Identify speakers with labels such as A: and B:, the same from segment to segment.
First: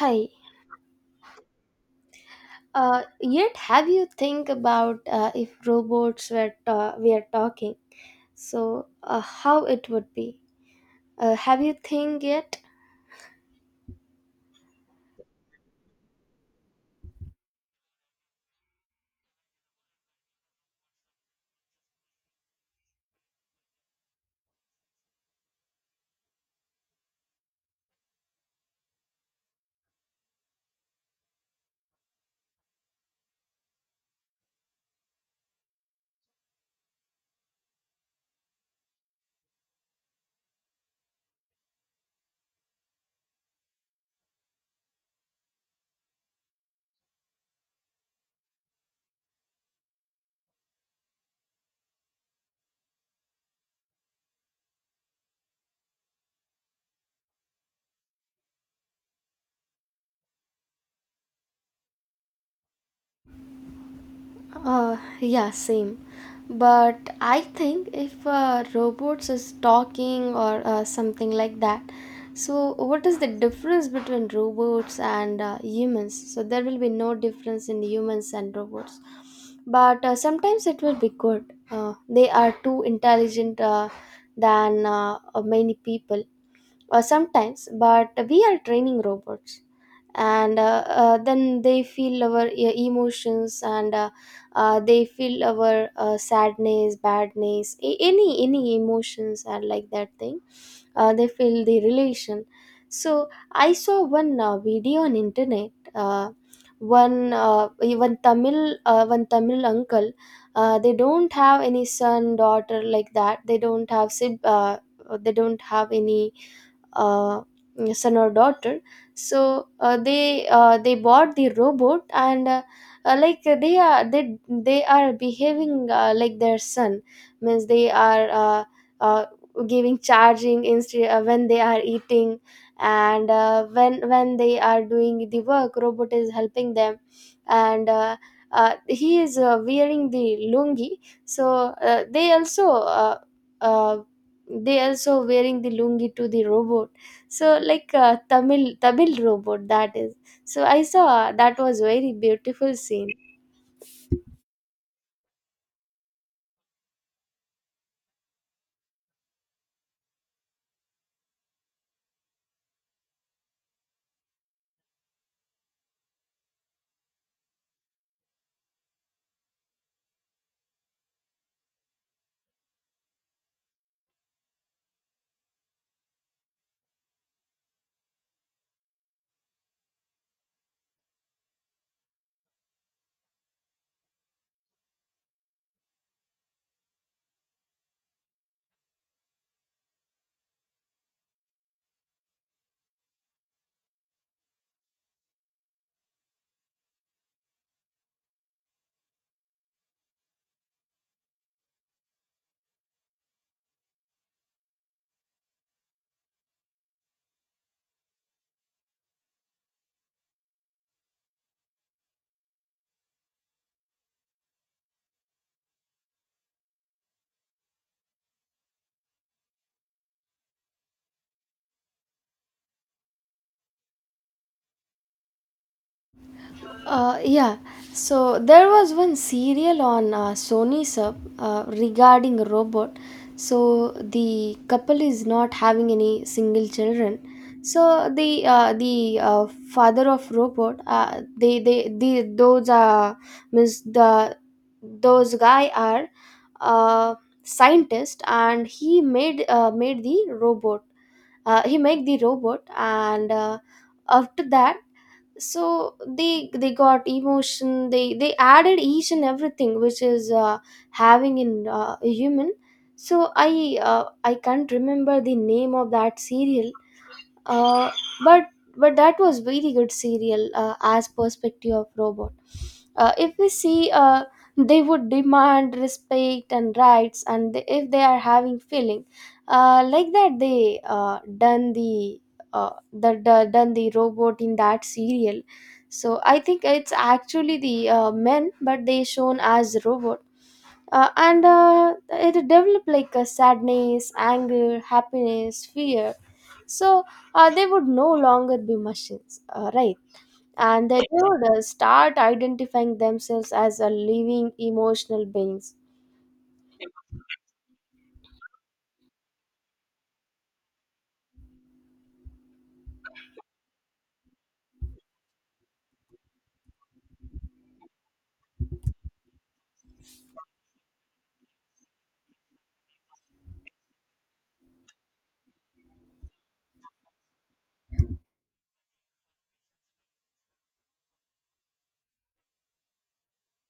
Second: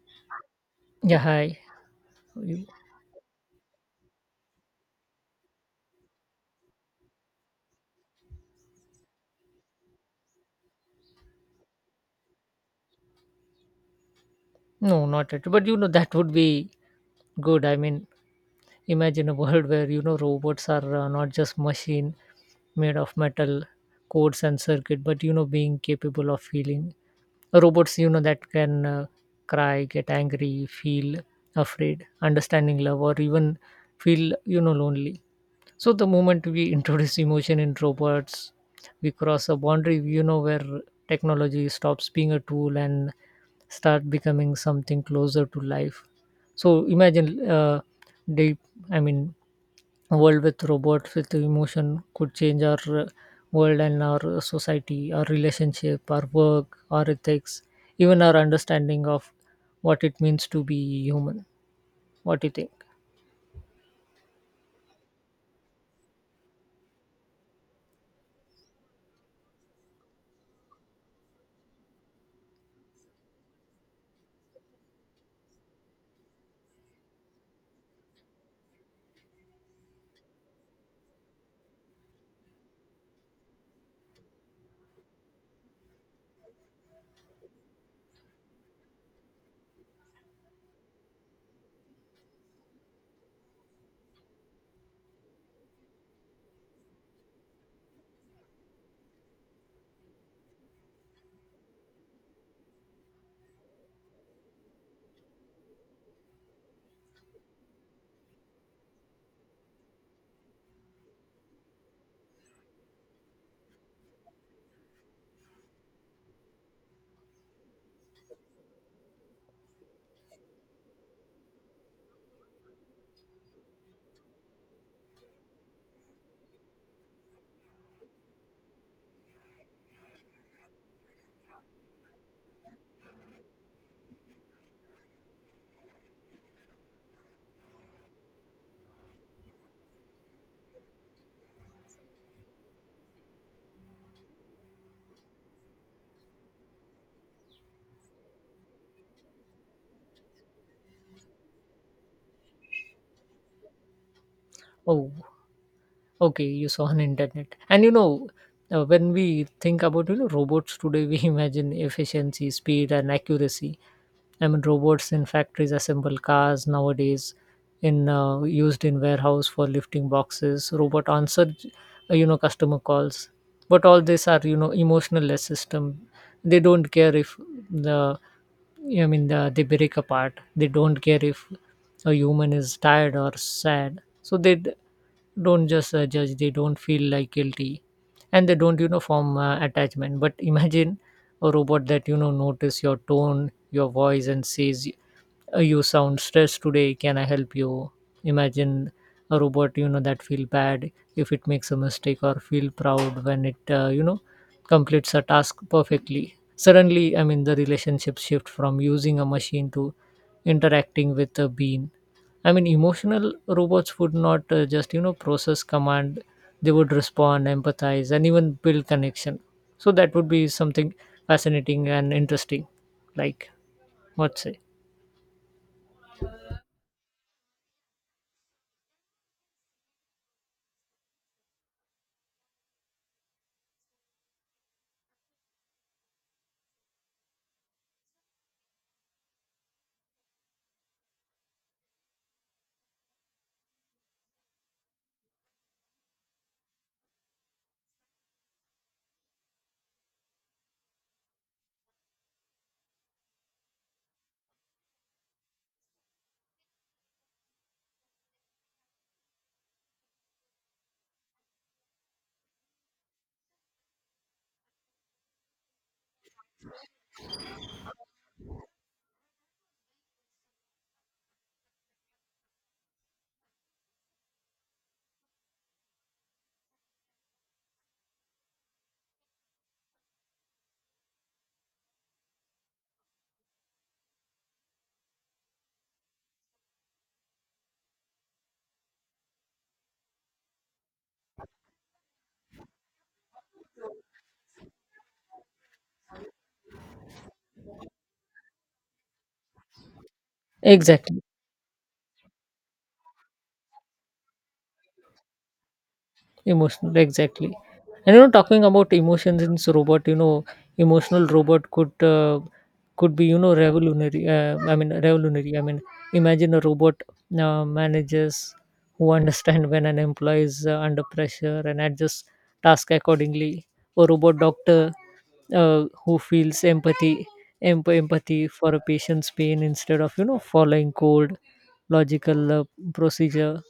A: Hi.
B: Yeah, hi. You,
A: Have you think about if robots were talking? So, how it would be? Have you think yet?
B: no, not at. But that would be good. I mean, imagine a world where robots are not just machine made of metal cords and circuit, but being capable of feeling. Robots, that can cry, get angry, feel afraid, understanding love, or even feel lonely. So the moment we introduce emotion in robots, we cross a boundary, where technology stops being a tool and start becoming something closer to life. So imagine deep, I mean, a world with robots with emotion could change our world and our society, our relationship, our work, our ethics, even our understanding of what it means to be human. What do you think?
A: Yeah, same. But I think if robots is talking or something like that, so what is the difference between robots and humans? So there will be no difference in humans and robots. But sometimes it will be good. They are too intelligent than many people sometimes, but we are training robots and then they feel our emotions, and they feel our sadness, badness, any emotions are like that thing. Uh, they feel the relation. So I saw one video on internet. Uh, one uh, one tamil uh, one Tamil uncle, they don't have any son, daughter like that. They don't have they don't have any uh, son or daughter. So they bought the robot, and like they are, they are behaving like their son. Means they are uh, giving charging instead when they are eating, and when they are doing the work, robot is helping them. And he is wearing the lungi, so uh, they also wearing the lungi to the robot. So like Tamil robot that is. So I saw that was very beautiful scene.
B: Oh, okay, you saw on internet. And when we think about robots today, we imagine efficiency, speed, and accuracy. I mean, robots in factories assemble cars nowadays, in used in warehouse for lifting boxes. Robot answer, customer calls. But all these are emotionless system. They don't care if the I mean, they break apart. They don't care if a human is tired or sad. So they don't just judge. They don't feel like guilty, and they don't form attachment. But imagine a robot that notice your tone, your voice, and says, you sound stressed today, can I help you? Imagine a robot that feel bad if it makes a mistake, or feel proud when it completes a task perfectly. Suddenly, I mean, the relationship shift from using a machine to interacting with a being. I mean, emotional robots would not just process command. They would respond, empathize, and even build connection. So that would be something fascinating and interesting. Like, what say?
A: Yeah, so there was one serial on Sony Sub regarding a robot. So the couple is not having any single children. So the father of robot, the those guy are uh scientist, and he made made the robot. He make the robot, and after that, so they got emotion. They added each and everything which is having in a human. So I can't remember the name of that serial, uh, but but that was very good serial as perspective of robot. If we see, they would demand respect and rights, and if they are having feeling like that, they done the done the robot in that serial. So I think it's actually the men, but they shown as robot, and it developed like a sadness, anger, happiness, fear. So they would no longer be machines, right, and they
B: Exactly.
A: would start identifying themselves as a living emotional beings.
B: Emotional, exactly. And talking about emotions in robot, emotional robot could be revolutionary. I mean, revolutionary. I mean, imagine a robot managers who understand when an employee is under pressure and adjust task accordingly. A robot doctor who feels empathy for a patient's pain instead of following cold logical procedure.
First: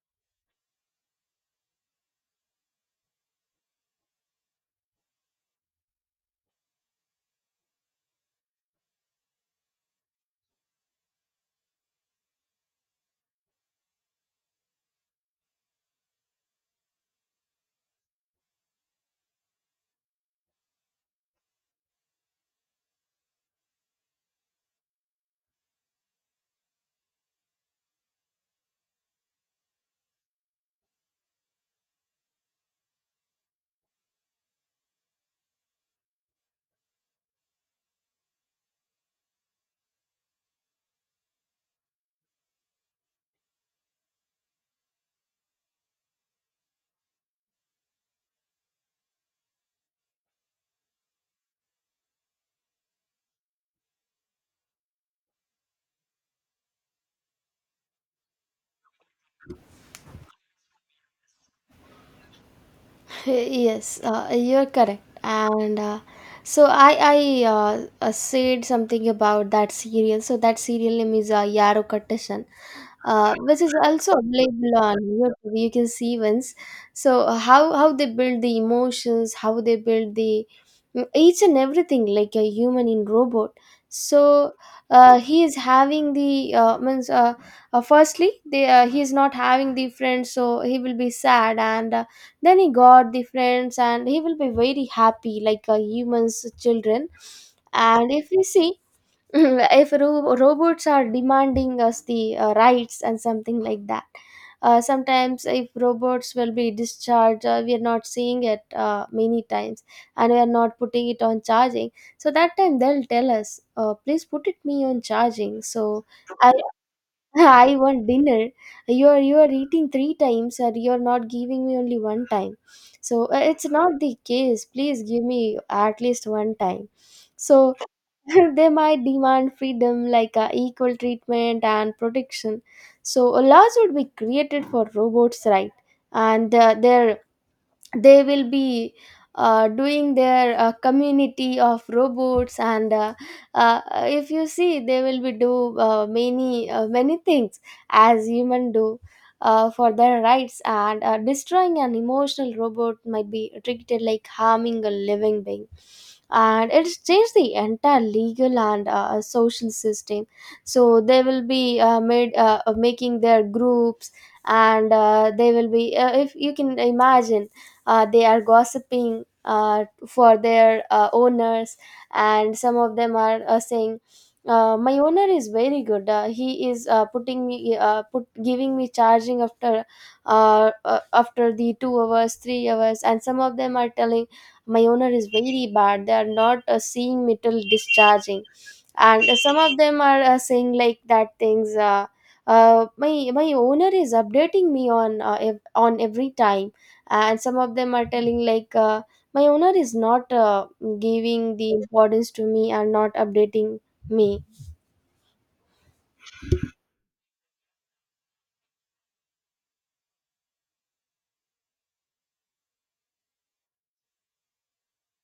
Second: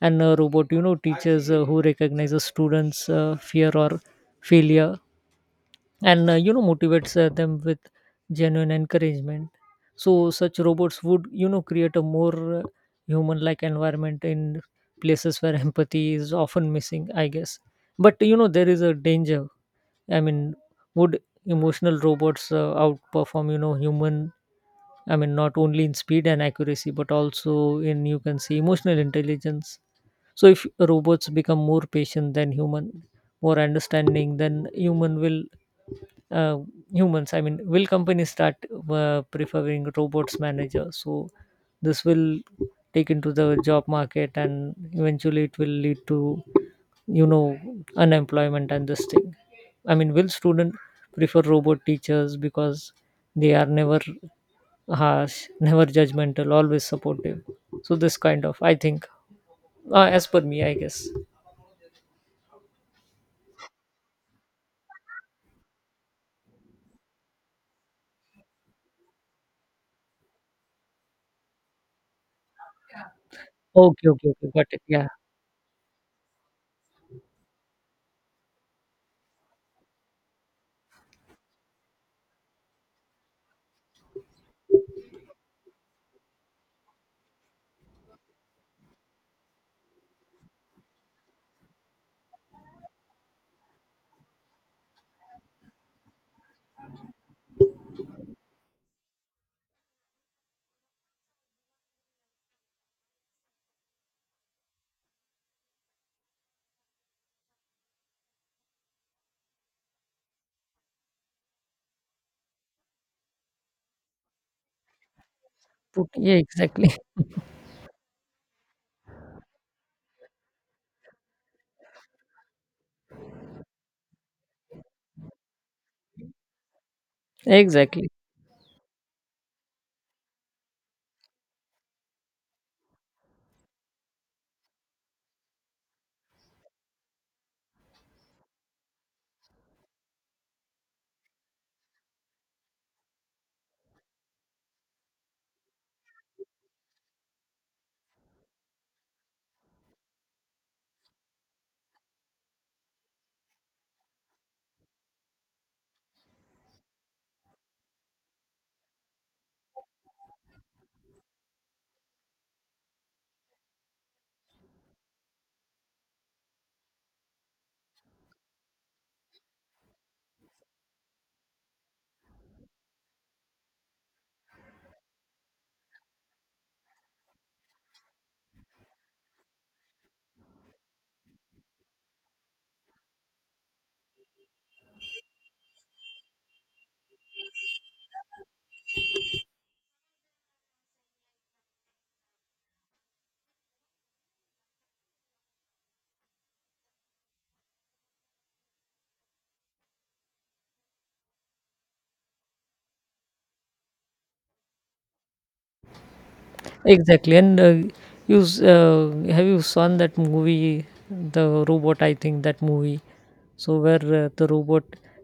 B: And a robot teaches who recognizes students fear or failure, and motivates them with genuine encouragement. So such robots would create a more human like environment in places where empathy is often missing, I guess. But there is a danger. I mean, would emotional robots outperform human. I mean, not only in speed and accuracy, but also in you can say emotional intelligence. So if robots become more patient than human, more understanding than human will uh, humans. I mean, will companies start preferring robots manager? So this will take into the job market, and eventually it will lead to you know unemployment and this thing. I mean, will student prefer robot teachers because they are never harsh, never judgmental, always supportive. So this kind of, I think, as per me, I guess.
A: Yes, you're correct. And so I said something about that serial. So that serial name is Yaro Kattashan, which is
B: Okay,
A: also
B: okay, okay, got
A: available
B: it.
A: on
B: Yeah,
A: YouTube. You can see once. So how they build the emotions, how they build the each and everything like a human in robot. So he is having the means firstly they he is not having the friends, so he will be sad. And then he got the friends, and he will be very happy like a humans children. And if we see, if robots are demanding us the rights and something like that, sometimes if robots will be discharged, we are not seeing it many times, and we are not putting it on charging. So that time they'll tell us, please put it me on charging. So
B: put, yeah,
A: I
B: exactly,
A: I want dinner. You're eating three times and you're not giving me only one time. So it's not the case. Please give me at least one time. So
B: exactly,
A: they might demand freedom like equal treatment and protection. So laws would be created for robots, right? And their they will be doing their community of robots. And if you see, they will be do many things as human do for their rights. And destroying an emotional robot might be treated like harming a living being, and it's changed the entire legal and social system. So they will be made making their groups. And they will be, if you can imagine, they are gossiping for their owners. And some of them are saying, my owner is very good, he is putting me put giving me charging after after the 2 hours 3 hours. And some of them are telling, my owner is very bad, they are not seeing me till discharging. And some of them are saying like that things, my my owner is updating me on on every time. And some of them are telling like, my owner is not giving the importance to me and not updating me.
B: exactly. And have you seen that movie, the robot? I think that movie. So where the robot,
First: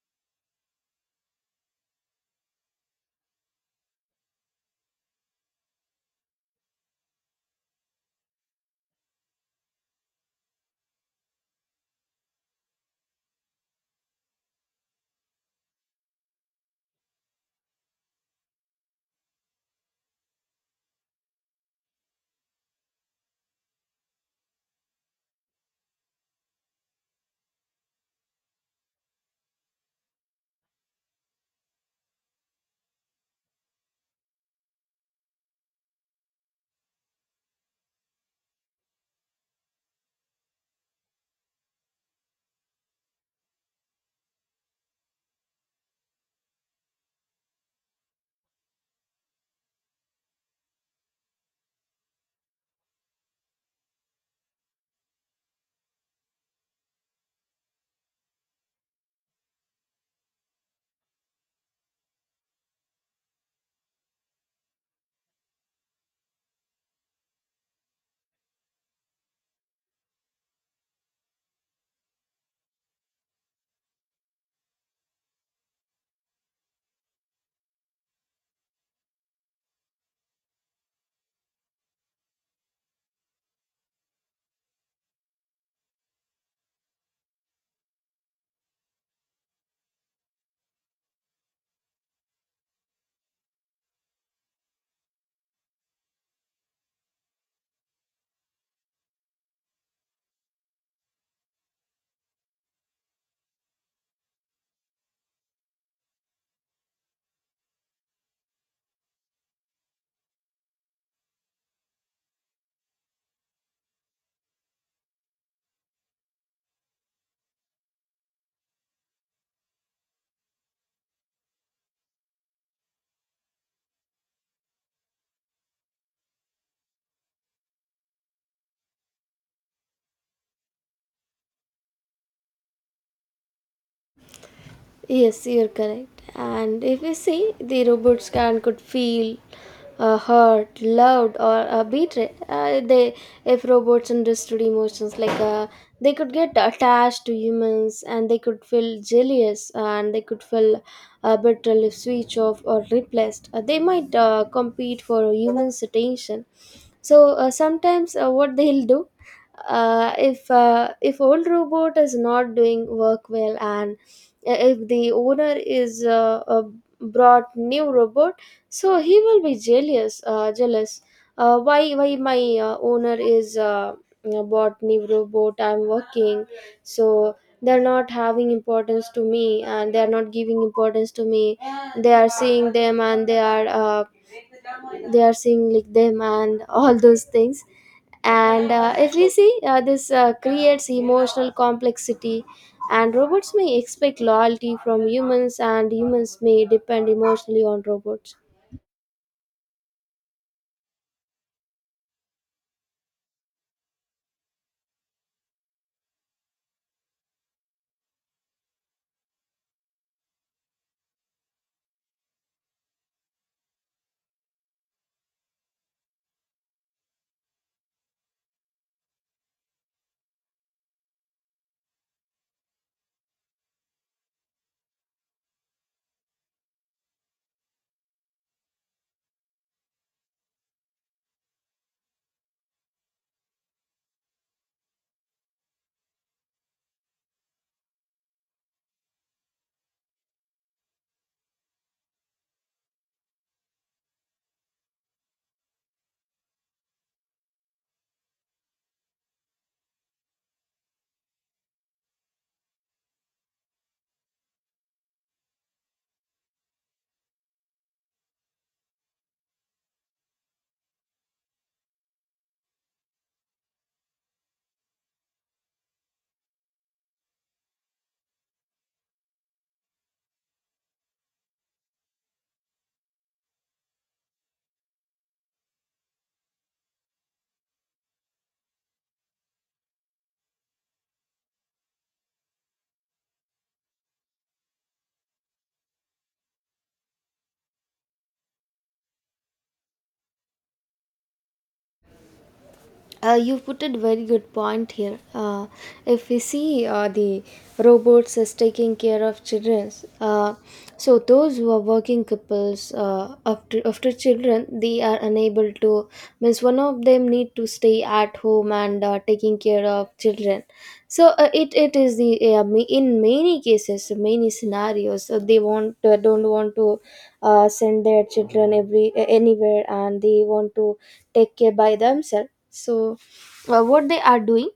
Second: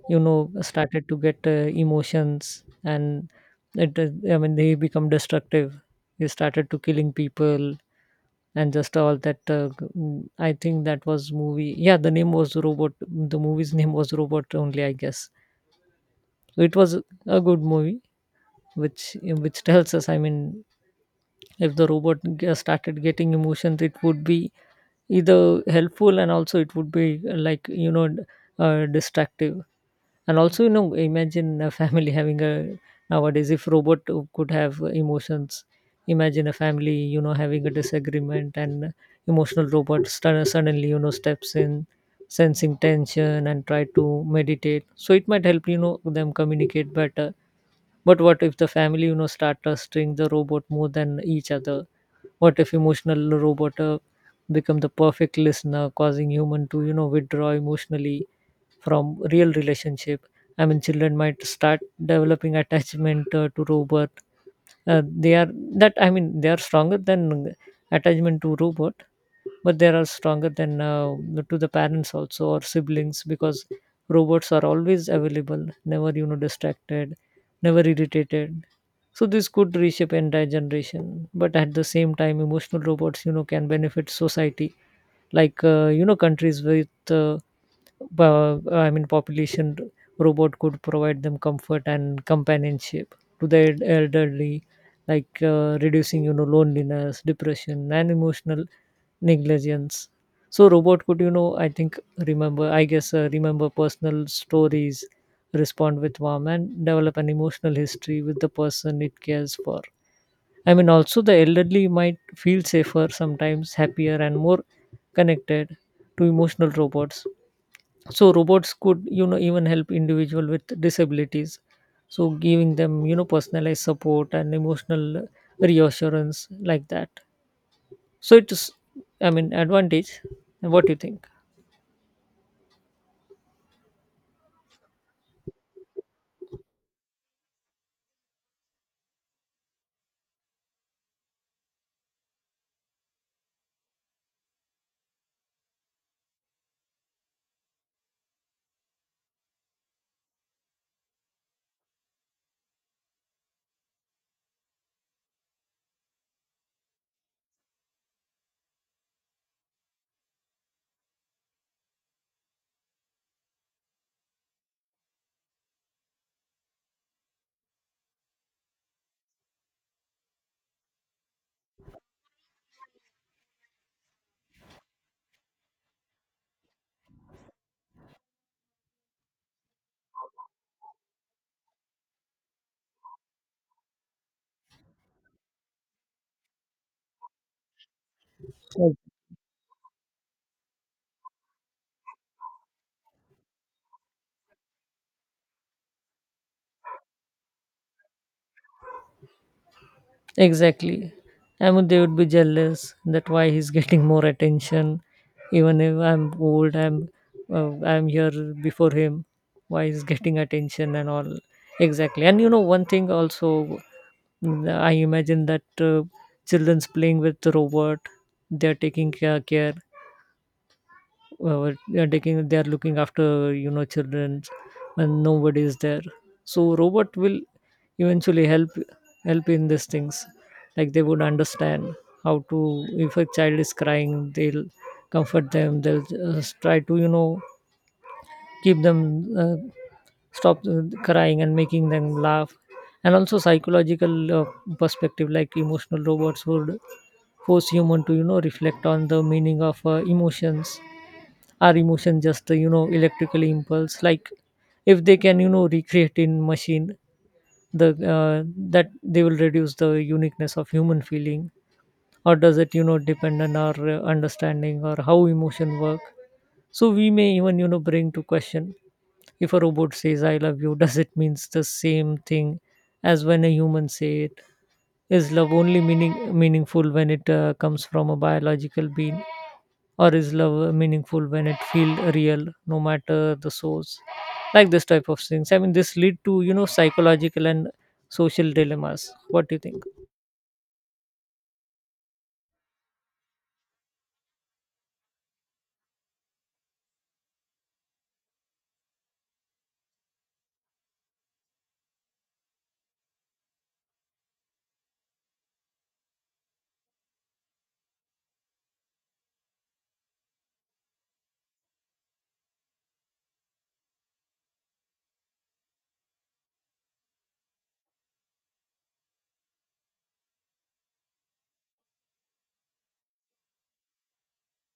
B: started to get emotions, and I mean, they become destructive. They started to killing people, and just all that. I think that was movie. Yeah, the name was robot. The movie's name was robot only, I guess. So it was a good movie which tells us. I mean, if the robot started getting emotions, it would be either helpful, and also it would be like distractive. And also, imagine a family having a, nowadays if robot could have emotions. Imagine a family, having a disagreement, and emotional robot suddenly, steps in, sensing tension and try to meditate. So it might help, them communicate better. But what if the family, start trusting the robot more than each other? What if emotional robot become the perfect listener, causing human to, withdraw emotionally from real relationship? I mean, children might start developing attachment to robot. They are that, I mean, they are stronger than attachment to robot, but they are stronger than to the parents also or siblings, because robots are always available, never distracted, never irritated. So this could reshape entire generation. But at the same time, emotional robots can benefit society, like countries with I mean, population, robot could provide them comfort and companionship to the elderly, like reducing, loneliness, depression, and emotional negligence. So, robot could, I think remember, I guess, remember personal stories, respond with warmth, and develop an emotional history with the person it cares for. I mean, also the elderly might feel safer, sometimes happier, and more connected to emotional robots. So robots could, even help individual with disabilities. So giving them, personalized support and emotional reassurance like that. So it's, I mean, advantage. What do you think?
A: Yes, you're correct. And if we see, the robot scan could feel hurt, loved, or betrayed. They, if robots understood emotions, like they could get attached to humans, and they could feel jealous, and they could feel betrayal if switched off or replaced. They might compete for humans' attention. So sometimes, what they'll do, if old robot is not doing work well and if the owner is brought new robot, so he will be jealous, jealous, uh, why my owner is bought new robot, I'm working. So they're not having importance to me, and they're not giving importance to me. They are seeing them, and they are seeing like them, and all those things. And
B: Right.
A: if we see, this creates emotional complexity, and robots may expect loyalty from humans, and humans may depend emotionally on robots.
B: Exactly. I mean, they would be jealous that why he's getting more attention, even if I'm old, I'm here before him. Why he's getting attention and all. Exactly. And one thing also. I imagine that children's playing with the robot. They are taking care. They are taking. They are looking after children, and nobody is there. So robot will eventually help in these things. Like they would understand how to. If a child is crying, they'll comfort them. They'll just try to keep them uh, stop crying, and making them laugh. And also psychological perspective, like emotional robots would force human to reflect on the meaning of emotions. Are emotions just electrical impulse? Like, if they can recreate in machine, the uh, that they will reduce the uniqueness of human feeling, or does it depend on our understanding or how emotion work? So we may even bring to question, if a robot says I love you, does it means the same thing as when a human say it? Is love only meaningful when it comes from a biological being, or is love meaningful when it feel real no matter the source? Like this type of things. I mean, this lead to psychological and social dilemmas. What do you think?
A: You put a very good point here. If we see the robots as taking care of children, uh, so those who are working couples, after after children, they are unable to. Means one of them need to stay at home and taking care of children. So it it is the in many cases, many scenarios, they want don't want to send their children every anywhere, and they want to take care by themselves. So what they are doing,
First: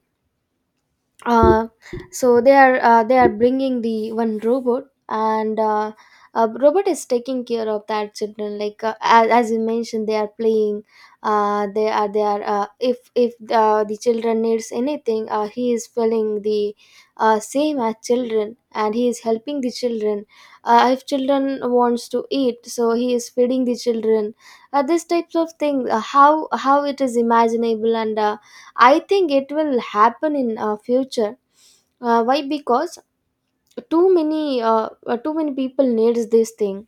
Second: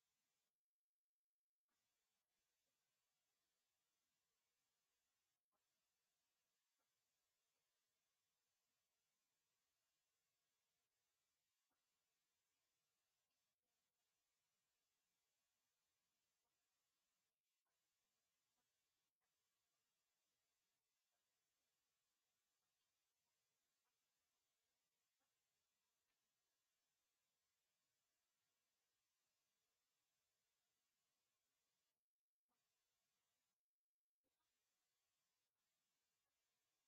A: uh, so they are bringing the one robot, and robot is taking care of that children, like as you mentioned, they are playing. Uh, they are if the children needs anything, he is filling the same as children, and he is helping the children. Uh, if children wants to eat, so he is feeding the children. Uh, this types of things, how it is imaginable. And I think it will happen in future. Why? Because too many people needs this thing,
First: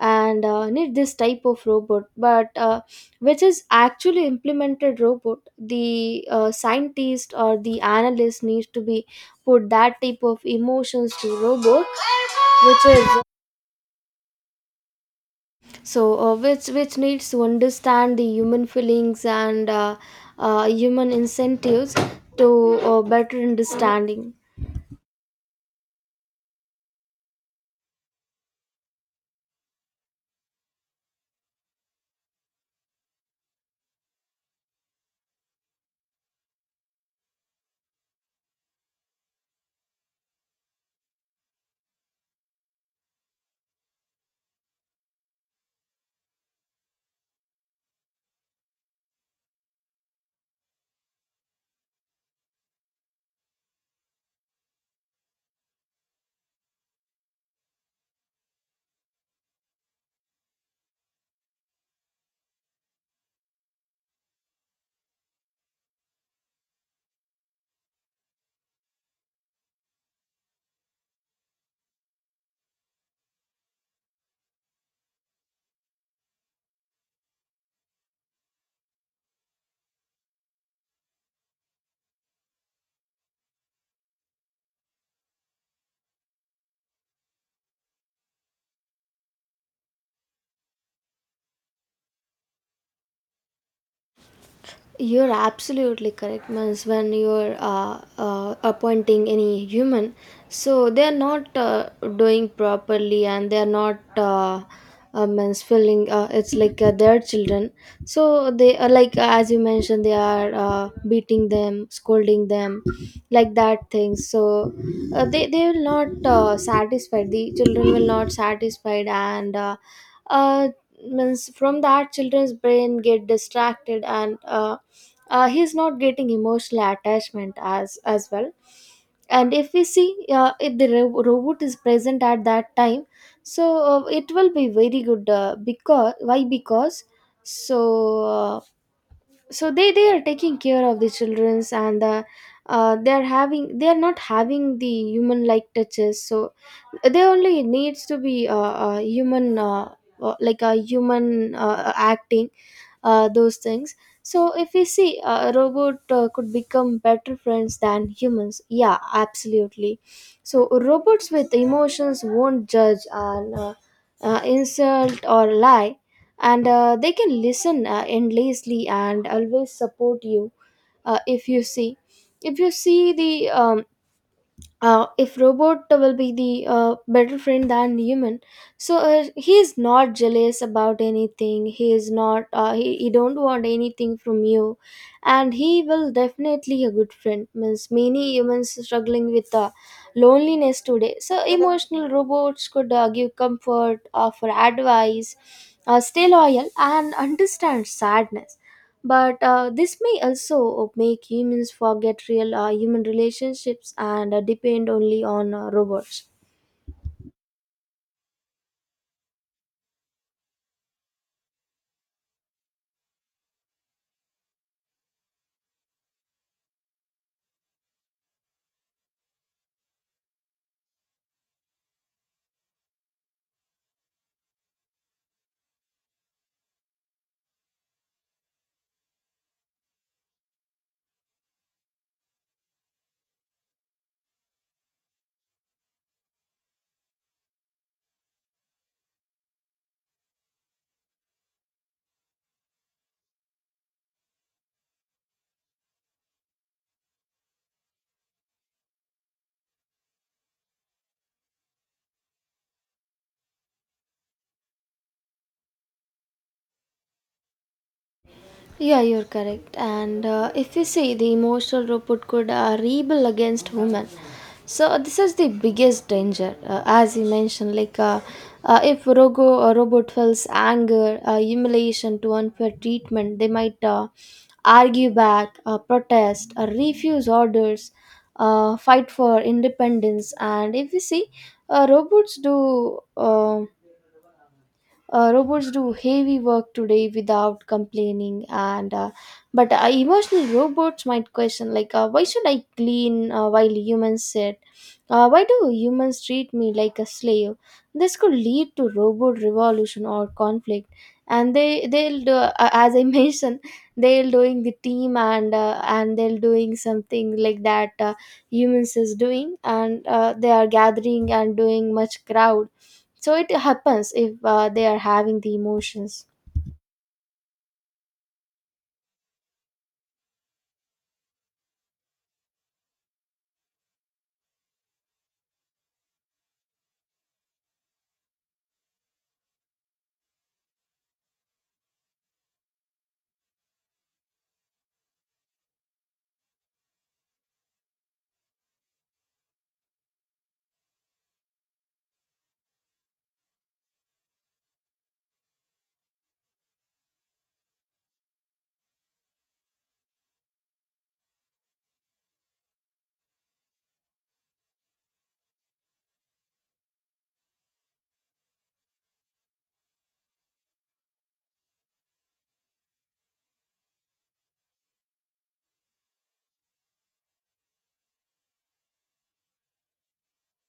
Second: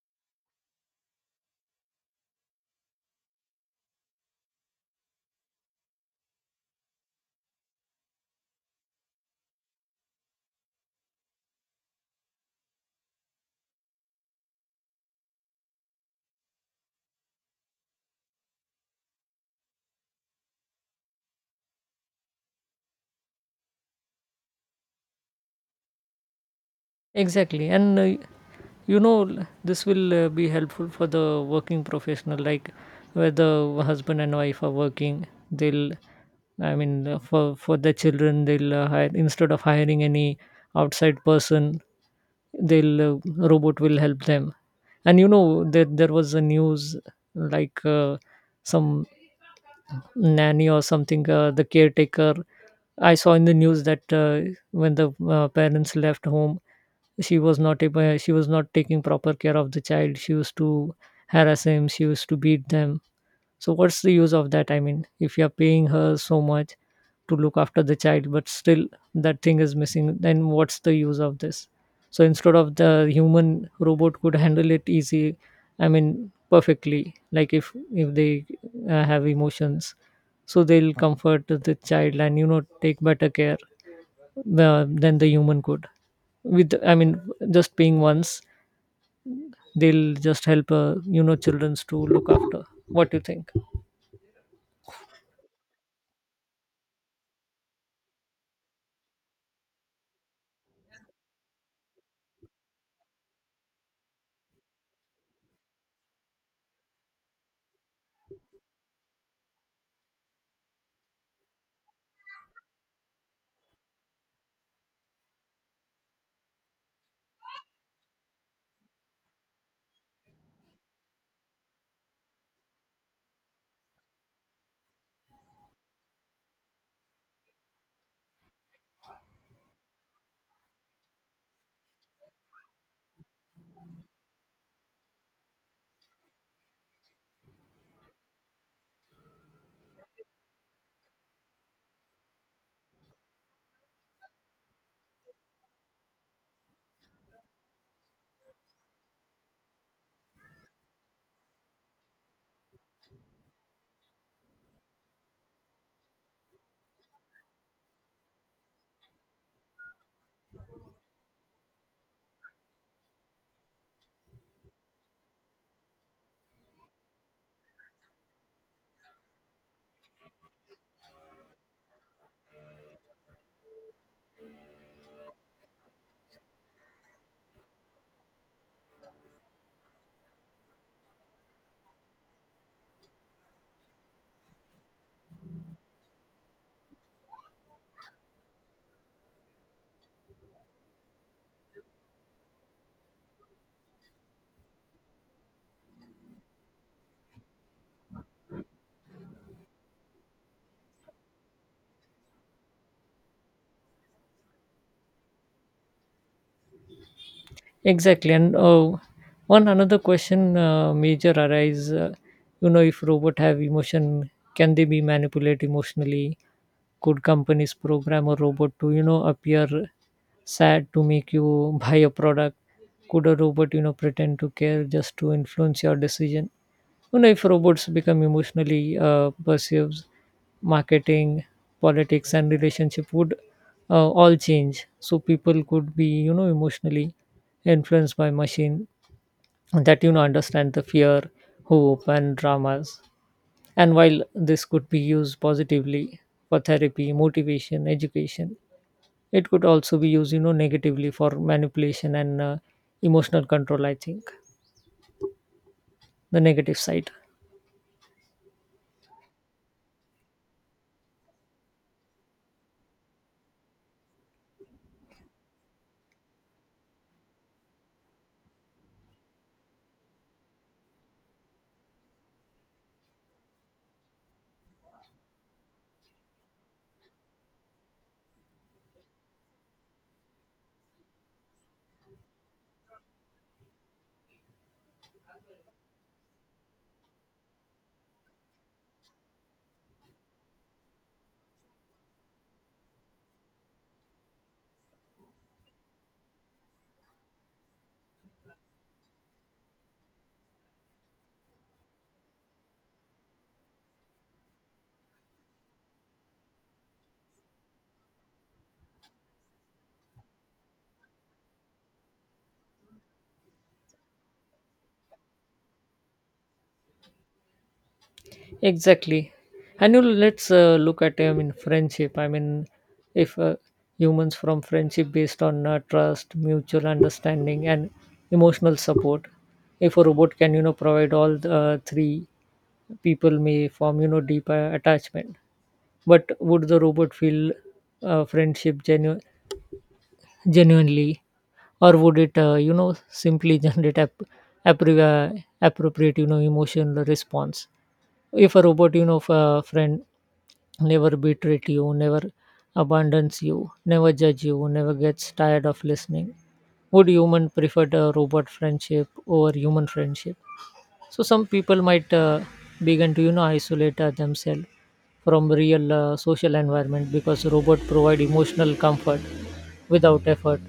A: and need this type of robot. But which is actually implemented robot, the scientist or the analyst needs to be put that type of emotions to robot, which is. So which needs to understand the human feelings and human incentives to better understanding.
B: Exactly, and this will be helpful for the working professional, like where the husband and wife are working. They'll, I mean, for the children, they'll hire instead of hiring any outside person. They'll Robot will help them. And that there was a news like some nanny or something, the caretaker. I saw in the news that when the parents left home, she was not taking proper care of the child. She used to harass him, she used to beat them. So what's the use of that? I mean, if you're paying her so much to look after the child, but still that thing is missing, then what's the use of this? So instead of the human, robot could handle it easy. I mean, perfectly, like if they have emotions, so they'll comfort the child, and take better care than the human could. With, I mean, just paying once, they'll just help childrens to look after. What do you think?
A: You're absolutely correct, Mans. When you're appointing any human, so they're not doing properly, and they're not means filling. It's like their children. So they are like, as you mentioned, they are beating them, scolding them, like that things. So they will not satisfied. The children will not satisfied. And uh, means from that children's brain get distracted. And he's not getting emotional attachment as well. And if we see, if the robot is present at that time, so it will be very good, because why? Because so uh, so they are taking care of the childrens. And they are having, they are not having the human like touches. So they only needs to be human like a human acting those things. So if we see, a robot could become better friends than humans, yeah, absolutely. So robots with emotions won't judge and insult or lie, and they can listen endlessly and always support you. Uh, if you see, if you see the if robot will be the better friend than human, so he is not jealous about anything. He is not he don't want anything from you, and he will definitely a good friend. Means many humans struggling with loneliness today, so emotional robots could give comfort, offer advice, stay loyal, and understand sadness. But this may also make humans forget real human relationships and depend only on robots.
B: Exactly, and one another question major arise. If robot have emotion, can they be manipulated emotionally? Could companies program a robot to, appear sad to make you buy a product? Could a robot, pretend to care just to influence your decision? If robots become emotionally perceives, marketing, politics, and relationship would all change. So people could be, emotionally influenced by machine that understand the fear, hope, and dramas. And while this could be used positively for therapy, motivation, education, it could also be used negatively for manipulation and emotional control, I think. The negative side.
A: Yeah, you're correct. And if you see, the emotional robot could rebel against human. So this is the biggest danger, as you mentioned. Like if rogo a robot feels anger, humiliation to unfair treatment, they might argue back, protest, refuse orders, fight for independence. And if you see, robots do. Uh, robots do heavy work today without complaining. And but emotional robots might question like, why should I clean while humans sit? Uh, why do humans treat me like a slave? This could lead to robot revolution or conflict. And they they'll do, as I mentioned, they'll doing the team, and they'll doing something like that humans is doing. And they are gathering and doing much crowd. So it happens if they are having the emotions.
B: Exactly. And you let's look at, I mean, friendship. I mean, if humans from friendship based on trust, mutual understanding, and emotional support, if a robot can provide all the, three, people may form deeper attachment. But would the robot feel friendship genuinely, or would it simply generate appropriate emotional response? If a robot, friend never betrayed you, never abandons you, never judge you, never gets tired of listening, would human prefer a robot friendship over human friendship? So some people might begin to, isolate themselves from real social environment, because robot provide emotional comfort without effort.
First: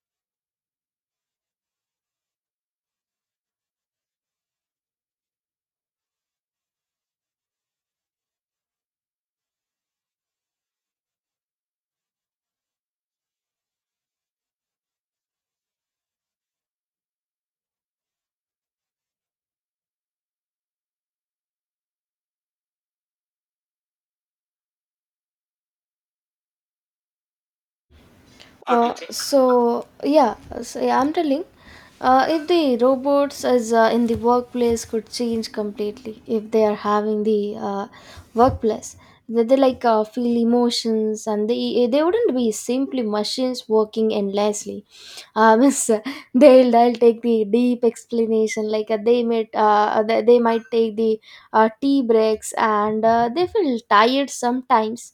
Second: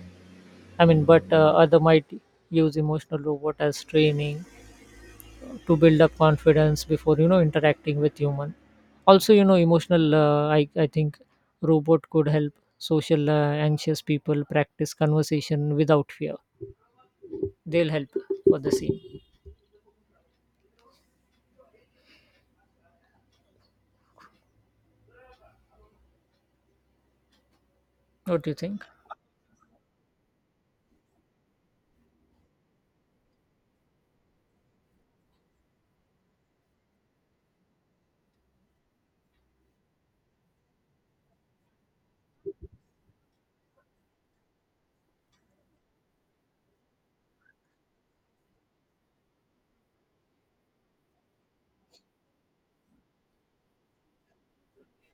B: I mean, but other might use emotional robot as training to build up confidence before interacting with human. Also, emotional, I think robot could help social anxious people practice conversation without fear. They'll help for the scene. What do you think?
A: Okay. So yeah, so yeah, I'm telling. If the robots as in the workplace could change completely, if they are having the workplace, that they like feel emotions, and they wouldn't be simply machines working endlessly. It's, uh, they'll take the deep explanation, like they might they might take the tea breaks, and they feel tired sometimes.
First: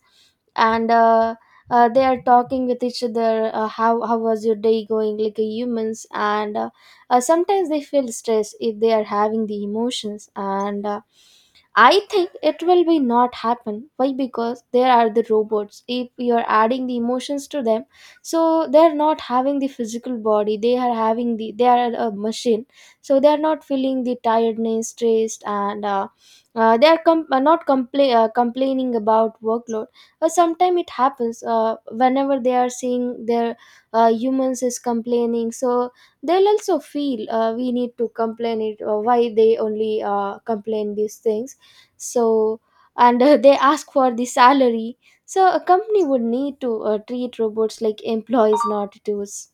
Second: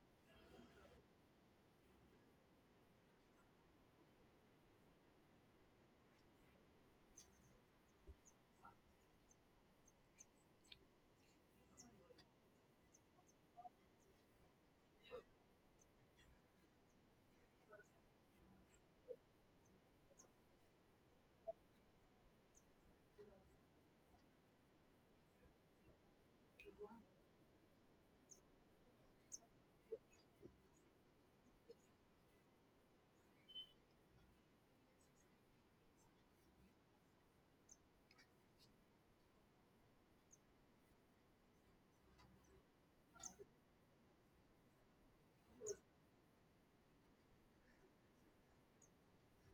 A: And they are talking with each other, how was your day going, like a humans. And sometimes they feel stressed if they are having the emotions. And I think it will be not happen. Why? Because there are the robots. If you are adding the emotions to them, so they are not having the physical body. They are having the they are a machine. So they are not feeling the tiredness, stressed. And they are not complaining about workload. Uh, sometimes it happens whenever they are seeing their humans is complaining. So they'll also feel, we need to complain it, or why they only complain these things. So and they ask for the salary. So a company would need to treat robots like employees, not tools.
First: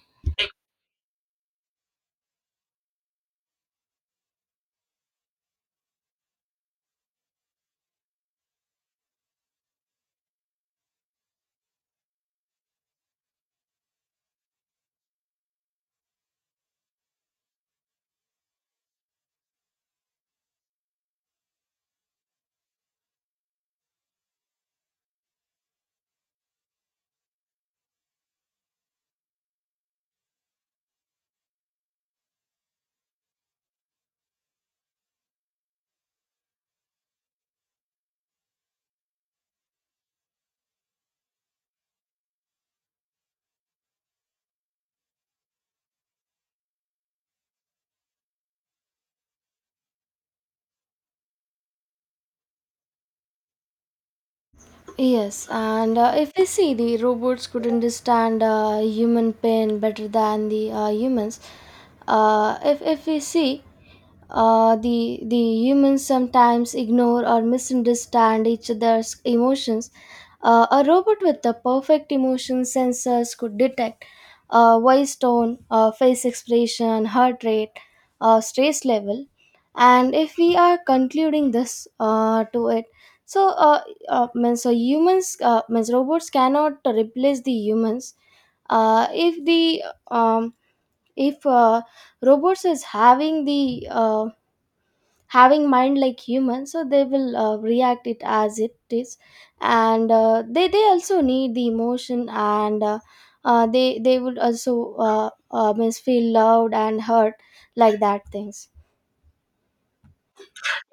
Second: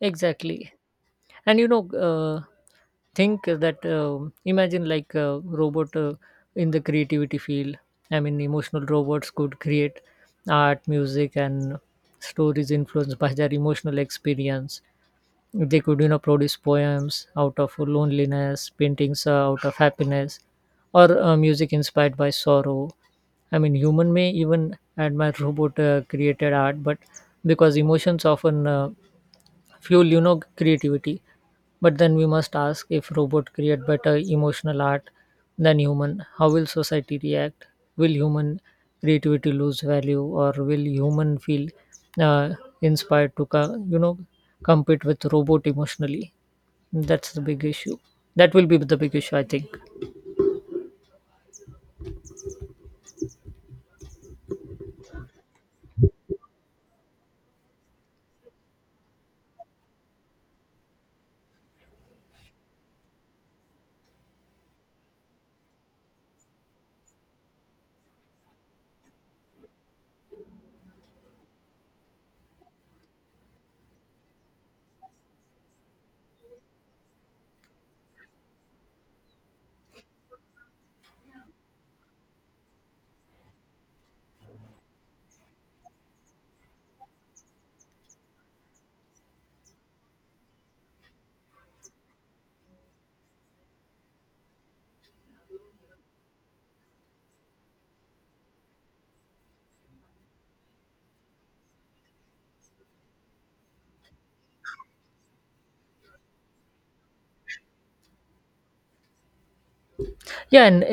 B: Exactly, and think that imagine like a robot in the creativity field. I mean, emotional robots could create art, music, and stories influenced by their emotional experience. They could produce poems out of loneliness, paintings out of happiness, or music inspired by sorrow. I mean, human may even admire robot created art, but because emotions often fuel creativity. But then we must ask, if robot create better emotional art than human, how will society react? Will human creativity lose value, or will human feel uh, inspired to compete with robot emotionally? That's the big issue. That will be the big issue, I think.
A: Yes, and if we see, the robots could understand human pain better than the humans. If we see, the humans sometimes ignore or misunderstand each other's emotions. A robot with the perfect emotion sensors could detect voice tone, face expression, heart rate, stress level. And if we are concluding this to it, so means humans means robots cannot replace the humans. Uh, if the um, if robots is having the having mind like humans, so they will react it as it is. And they also need the emotion. And they would also means feel loved and hurt, like that things.
B: Yeah, and